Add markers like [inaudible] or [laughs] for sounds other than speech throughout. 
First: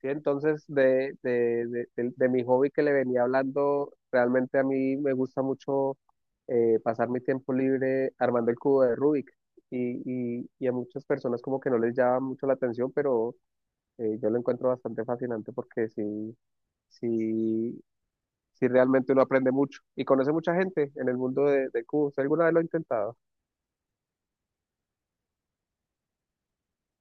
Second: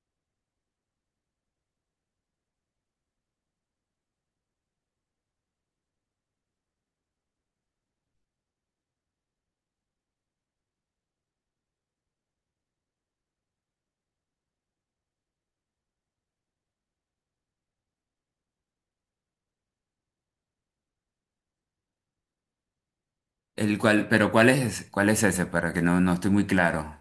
¿Sí? Entonces, de mi hobby que le venía hablando, realmente a mí me gusta mucho pasar mi tiempo libre armando el cubo de Rubik. Y a muchas personas como que no les llama mucho la atención, pero yo lo encuentro bastante fascinante porque sí, sí, sí realmente uno aprende mucho y conoce mucha gente en el mundo de cubos. ¿Usted alguna vez lo ha intentado? El cual, pero cuál es ese? Para que no estoy muy claro.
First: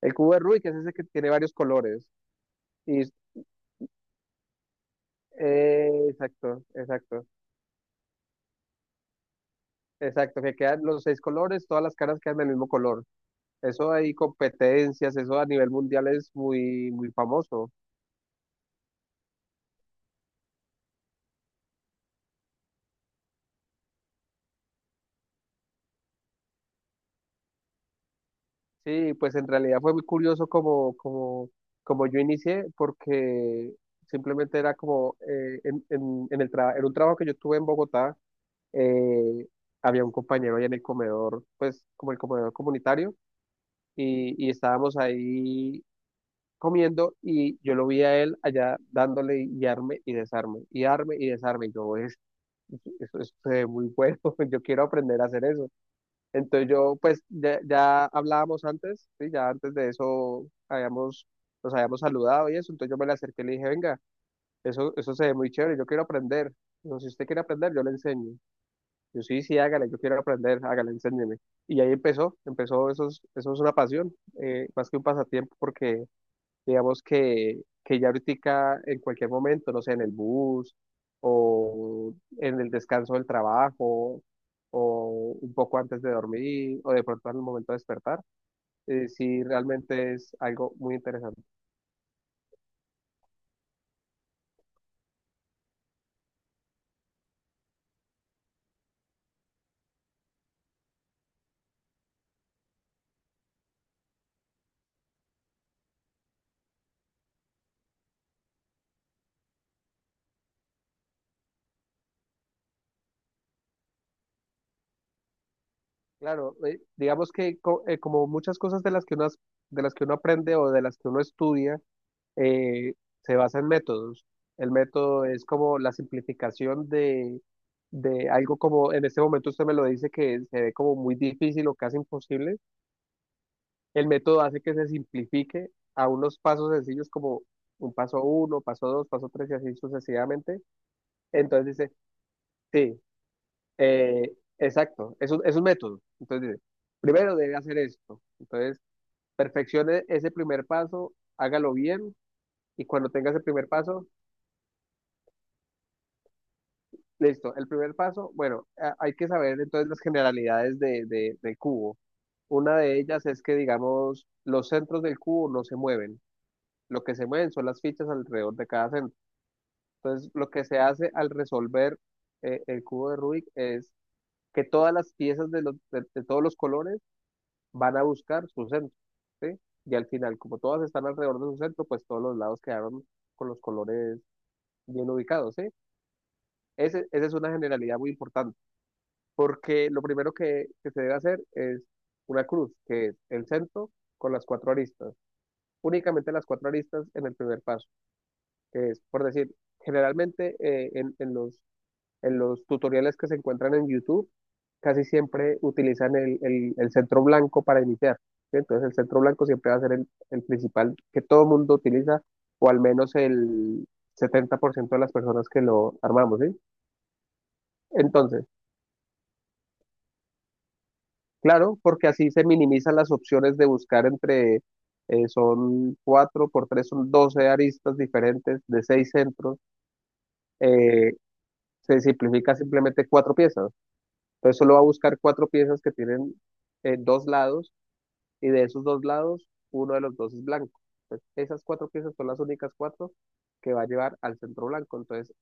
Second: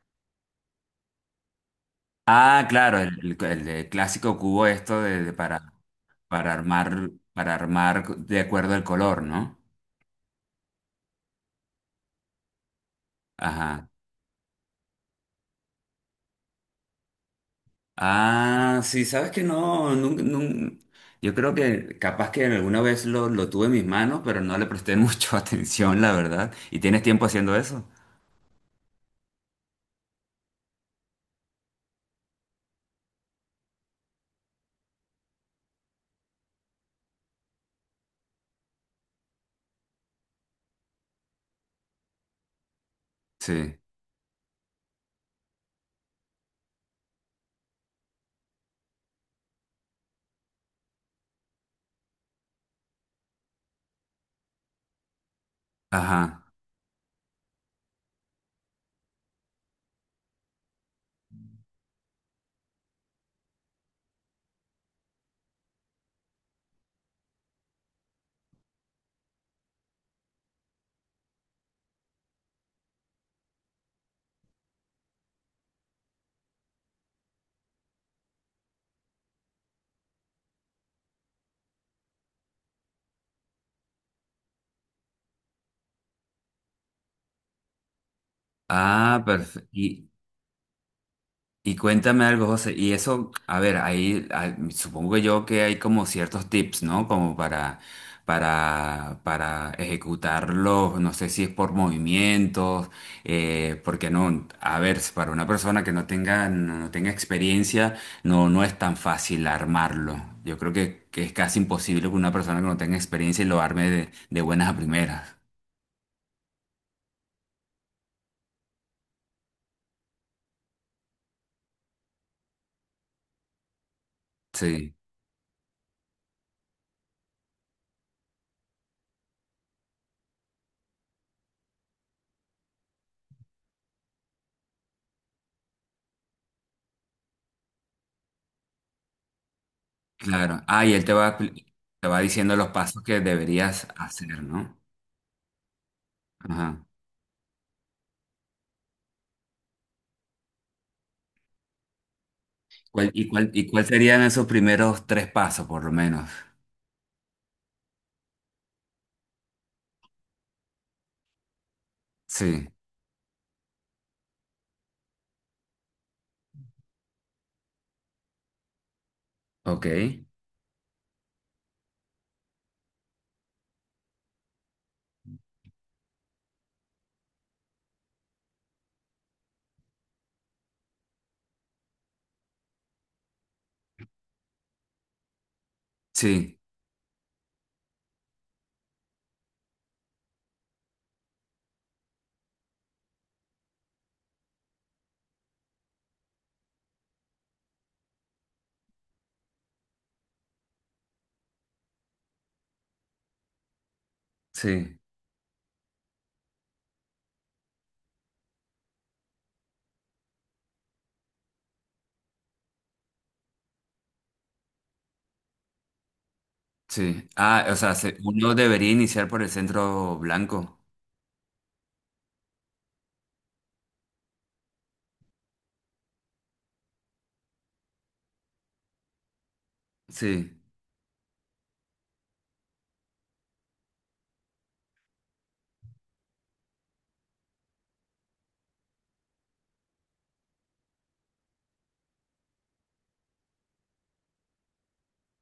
El cubo de Rubik es ese que tiene varios colores. Ah, claro, Y, el de clásico cubo esto de exacto, exacto. para armar de acuerdo al color, ¿no? Exacto, que quedan los seis colores, todas las caras quedan del mismo color. Ajá. Eso hay competencias, eso a nivel mundial es muy, muy famoso. Ah, sí, sabes que no, nun- nun- yo creo que capaz que alguna vez lo tuve en mis manos, pero no le presté [laughs] mucho atención, la verdad. ¿Y tienes tiempo haciendo eso? Sí, pues en realidad fue muy curioso como yo inicié, porque simplemente era como en un trabajo que yo tuve en Bogotá, eh, había un compañero ahí en el comedor, pues como el comedor comunitario, Sí. y estábamos ahí comiendo y yo lo vi a él allá dándole y arme y desarme, y arme y desarme, y yo, eso es muy bueno, [laughs] yo quiero aprender a hacer eso. Ajá. Entonces yo, pues ya hablábamos antes, ¿sí? Ya antes de eso habíamos, nos habíamos saludado y eso, entonces yo me le acerqué y le dije, venga, eso se ve muy chévere, yo quiero aprender. No, si usted quiere aprender, yo le enseño. Yo sí, sí, hágale, yo quiero aprender, hágale, enséñeme. Y ahí empezó, eso es una pasión, más que un pasatiempo, porque digamos que ya ahorita en cualquier momento, no sé, en el bus o en el descanso del trabajo o un poco antes de dormir o de pronto al momento de despertar, Ah, sí perfecto. realmente es algo muy interesante. Y cuéntame algo, José. Y eso, a ver, supongo que yo que hay como ciertos tips, ¿no? Para ejecutarlos, no sé si es por movimientos, porque no, a ver, si para una persona que no tenga experiencia, no es tan fácil armarlo. Yo creo que es casi imposible que una persona que no tenga experiencia lo arme de buenas a primeras. Claro, digamos que como muchas cosas de las que uno, de las que uno aprende o de las que uno estudia, eh, se basa en métodos. El Sí, método es como la simplificación de algo como, en este momento usted me lo dice que se ve como muy difícil o casi imposible. El método hace que se simplifique a unos pasos sencillos como un paso uno, paso dos, paso tres y así sucesivamente. claro. Ah, y él te Entonces dice, te va diciendo los sí, pasos que deberías eh, hacer, ¿no? exacto, es un método. Entonces dice, Ajá. primero debe hacer esto. Entonces, perfeccione ese primer paso, hágalo bien y cuando ¿Cuál- y, tenga ese cuál, ¿Y primer cuál paso, serían esos primeros tres pasos, por lo menos? listo, el primer paso, bueno, hay que saber entonces las generalidades del cubo. Sí, Una de ellas es que, digamos, los centros del cubo no se mueven. Lo que se mueven son las fichas alrededor de cada centro. ok. Entonces, lo que se hace al resolver el cubo de Rubik es que todas las piezas de todos los colores van a buscar su centro, ¿sí? Y al final, como todas están alrededor de su centro, pues todos los lados quedaron con los colores bien ubicados, ¿sí? Sí, Esa es una generalidad muy importante. Porque lo primero que se debe hacer es una cruz, que es el centro con las cuatro aristas, únicamente las cuatro aristas en el primer paso, que es, por decir, generalmente en los tutoriales que se encuentran en YouTube, sí, casi siempre utilizan el centro blanco para iniciar, ¿sí? Entonces el centro blanco siempre va a ser el principal que todo mundo utiliza, o al menos el 70% de las personas que lo armamos, ¿sí? sí. Ah, o sea, se- Entonces, uno debería iniciar por el centro blanco. claro, porque así se minimizan las opciones de buscar entre, son cuatro por tres, son 12 aristas diferentes de seis centros. Sí. eh, se simplifica simplemente cuatro piezas. Entonces solo va a buscar cuatro piezas que tienen dos lados y de esos dos lados, uno de los dos es blanco. Entonces, esas cuatro piezas son las únicas cuatro que va a llevar al centro blanco. Entonces,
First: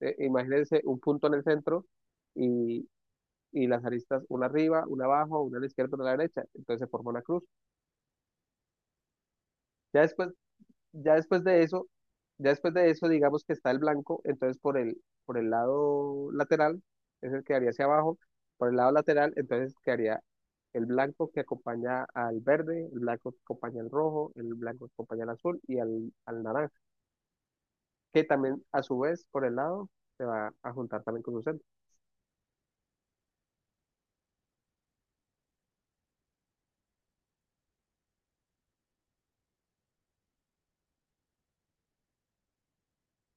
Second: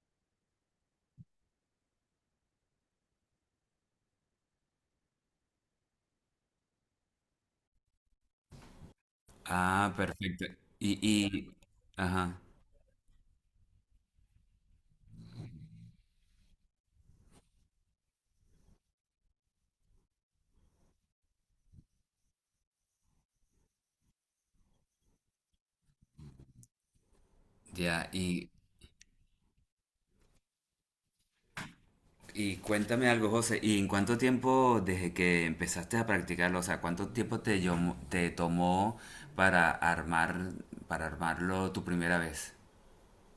imagínense un punto en el centro y, y las aristas, una arriba, una abajo, una a la izquierda, una a la derecha. Entonces se forma una cruz. Ah, Ya después perfecto. Y, ya después y, de eso, ajá, ya después de eso, digamos que está el blanco, entonces por el lado lateral, es el que haría hacia abajo, por el lado lateral, entonces quedaría el blanco que acompaña al verde, el blanco que acompaña al rojo, el blanco que acompaña al azul y al naranja, ya. que Y, también a su vez por el lado se va a juntar también con su centro. y cuéntame algo, José. ¿Y en cuánto tiempo desde que empezaste a practicarlo, o sea, cuánto tiempo te, llamó- te tomó para armar, para armarlo tu primera vez,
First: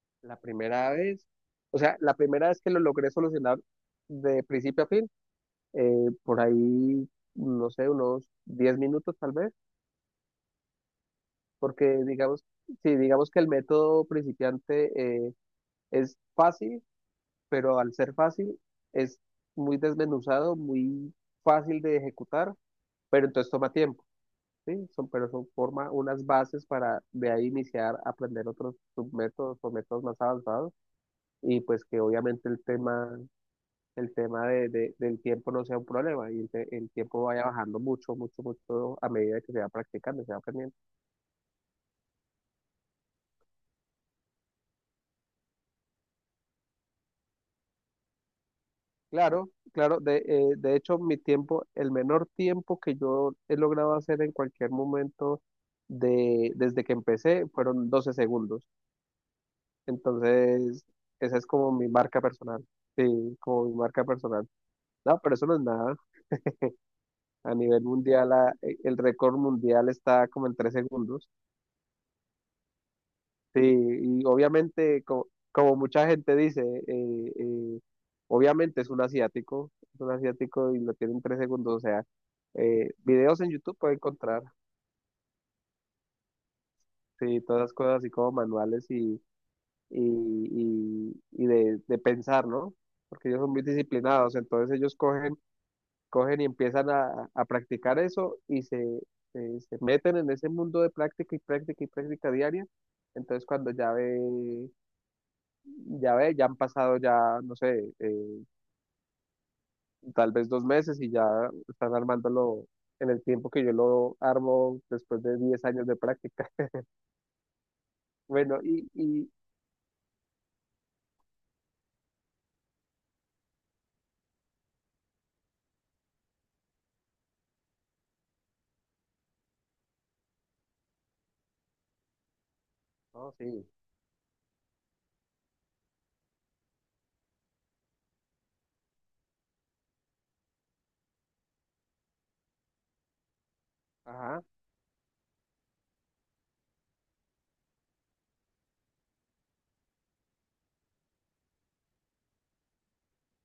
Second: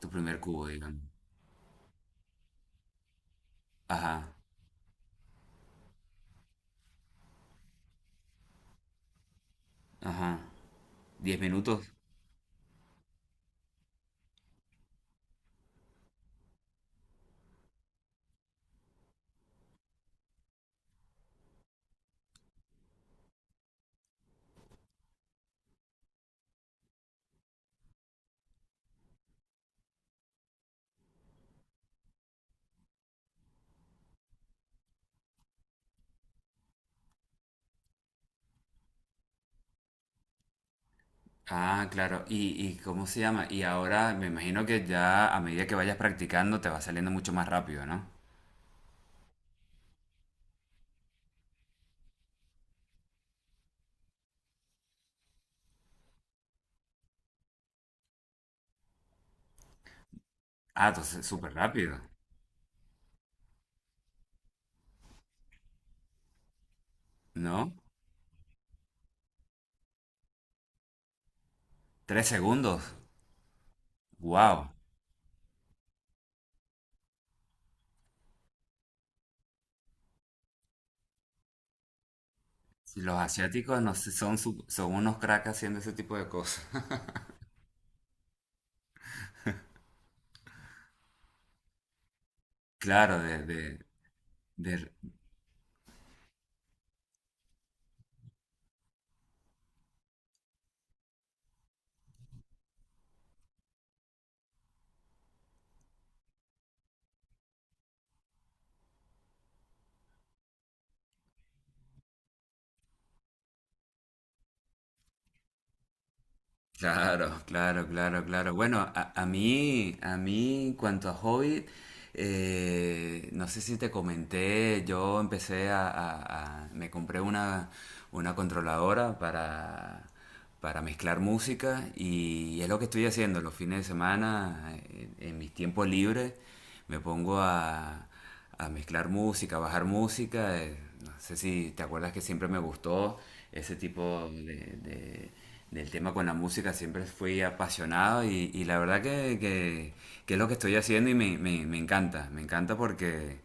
tu La primer cubo, primera digamos? vez, o sea, la primera vez que lo logré solucionar Ajá, de principio a fin, por ahí, no sé, unos 10 minutos tal vez. ajá. ¿Diez minutos? Porque digamos, sí, digamos que el método principiante es fácil, pero al ser fácil es muy desmenuzado, muy fácil de ejecutar, pero entonces toma tiempo, ¿sí? Son, pero son forma unas bases para de ahí iniciar a aprender otros submétodos o métodos más avanzados y pues que obviamente el tema del tiempo no sea un problema y el tiempo vaya bajando mucho, mucho, mucho a medida que se va practicando, se va aprendiendo. Ah, claro. ¿Y cómo se llama? Y ahora me imagino que ya a medida que vayas practicando te va saliendo mucho más rápido, ¿no? Claro, claro. De hecho, mi tiempo, el menor tiempo que yo he logrado hacer en cualquier momento desde que empecé fueron 12 segundos. Entonces, Ah, entonces esa es súper como mi rápido, marca personal. Sí, como mi marca personal. No, pero eso no es nada. A ¿no? nivel mundial, el récord mundial está como en 3 segundos. Tres segundos. Sí, y Wow. obviamente, mucha gente dice, obviamente es un asiático y lo tienen 3 segundos, o sea, Los videos en YouTube asiáticos no puede sé, son, encontrar, su- son unos cracks haciendo ese tipo de cosas. [laughs] sí, todas las cosas así como manuales y, y de pensar, ¿no? Claro, Porque ellos son muy disciplinados, entonces de- ellos cogen, cogen y empiezan a practicar eso y se, se meten en ese mundo de práctica y práctica y práctica diaria, entonces cuando ya ve ya ve, ya han pasado ya, no sé, tal vez 2 meses y ya están armándolo en el tiempo que yo lo armo después de 10 años de práctica. [laughs] Claro, claro, claro, claro. Bueno, Bueno, a mí, en cuanto a Hobbit, no sé si te comenté, yo empecé a- me compré una controladora para mezclar música y es lo que estoy no, haciendo los sí, fines de semana, mis tiempos libres, me pongo a mezclar música, a bajar música. No sé si te acuerdas que siempre me gustó ese tipo ajá, del tema con la música, siempre fui apasionado y la verdad que es lo que estoy haciendo y me encanta porque,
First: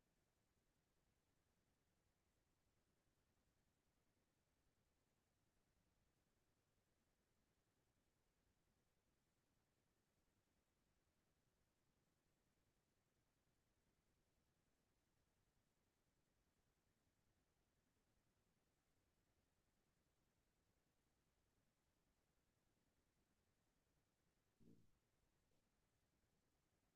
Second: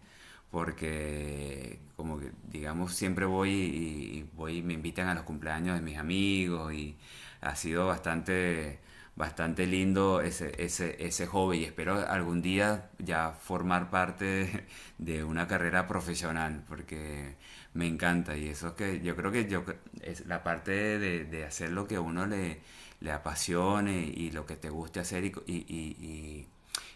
porque como que, digamos, siempre voy y voy, me invitan a los cumpleaños de mis amigos y ha sido bastante, bastante lindo ese hobby. Y espero algún día ya formar parte de una carrera profesional porque me encanta y eso es que yo creo que yo, es la parte de hacer lo que a le apasione y lo que te guste hacer y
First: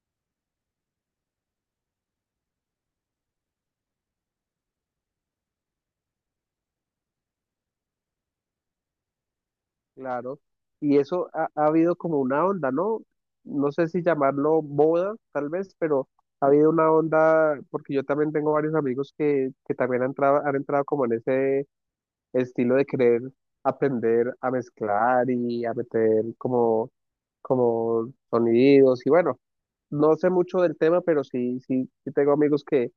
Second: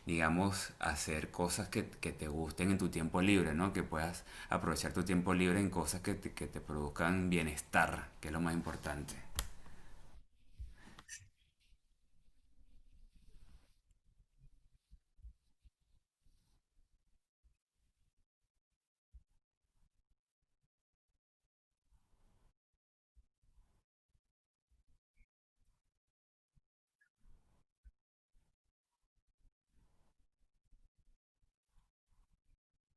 digamos, hacer cosas que te gusten en tu tiempo libre, ¿no? Que puedas aprovechar tu tiempo libre en cosas que que te produzcan bienestar, que es lo más importante. claro. Y eso ha, ha habido como una onda, ¿no? No sé si llamarlo boda, tal vez, pero ha habido una onda, porque yo también tengo varios amigos que también han entrado como en ese el estilo de querer aprender a mezclar y a meter como, como sonidos y bueno, no sé mucho del tema, pero sí, sí, sí tengo amigos que,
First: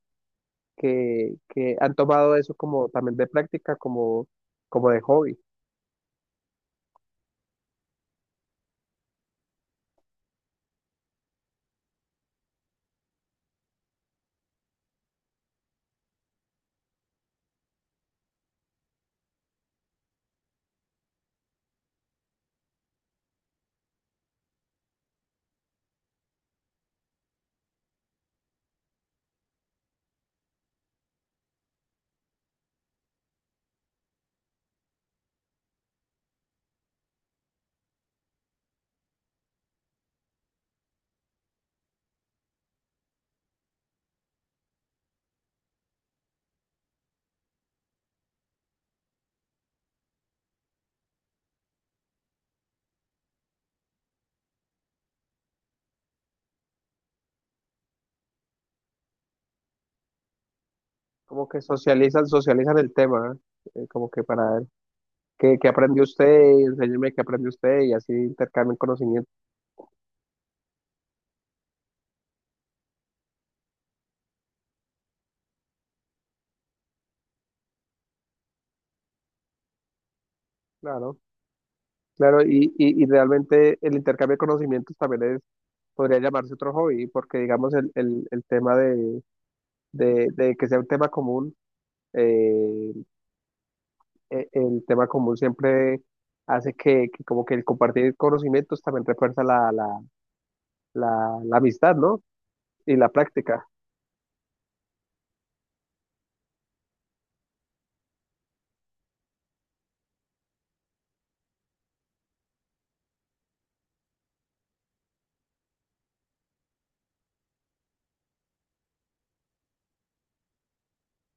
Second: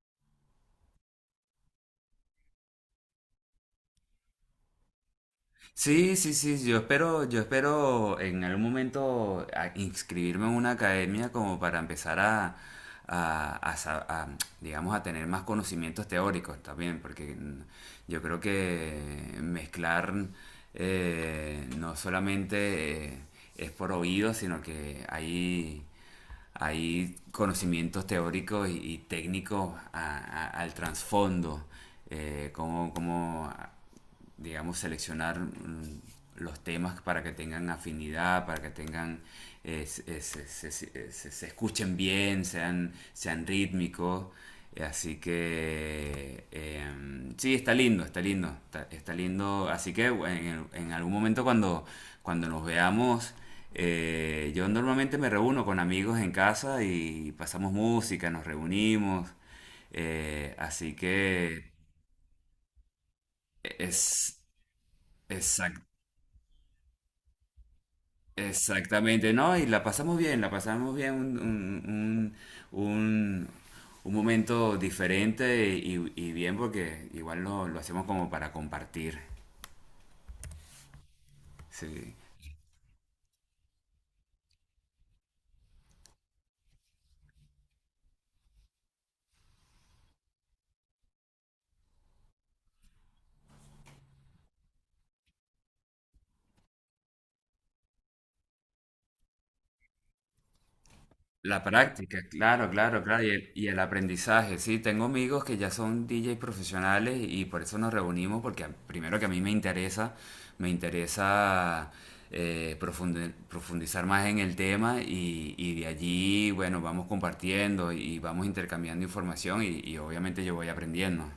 que han tomado eso como también de práctica, como, como de hobby, Sí, sí, sí, yo espero en algún momento a- inscribirme en una academia como para empezar a sa- a, digamos, a tener más conocimientos teóricos también, porque yo creo que mezclar no solamente es por oído, sino que hay conocimientos teóricos y técnicos al trasfondo, cómo, cómo digamos, seleccionar los temas para que tengan afinidad, para que tengan, escuchen bien, sean, sean rítmicos. Así que, sí, está lindo, está lindo, está, está lindo. Así que bueno, en algún momento cuando, cuando nos veamos, yo normalmente me reúno con amigos en casa y pasamos música, nos reunimos. Así como que que socializan, socializan el tema, ¿eh? Como que es para ver qué, qué exacto. aprendió usted, enséñeme qué aprendió usted y así intercambian conocimiento, Exactamente, ¿no? Y la pasamos bien, un- un momento diferente y bien porque igual lo hacemos como para compartir. claro. Sí. Claro, y realmente el intercambio de conocimientos también es, podría llamarse otro hobby, porque digamos el tema de, de que sea un tema común, eh, el tema común siempre hace que como que el compartir conocimientos también refuerza la La amistad, práctica, ¿no? claro, Y claro, la claro, y práctica. y el aprendizaje, sí, tengo amigos que ya son DJ profesionales y por eso nos reunimos, porque a- primero que a mí me interesa profundizar más en el tema y de allí, bueno, vamos compartiendo y vamos intercambiando información y obviamente yo voy aprendiendo.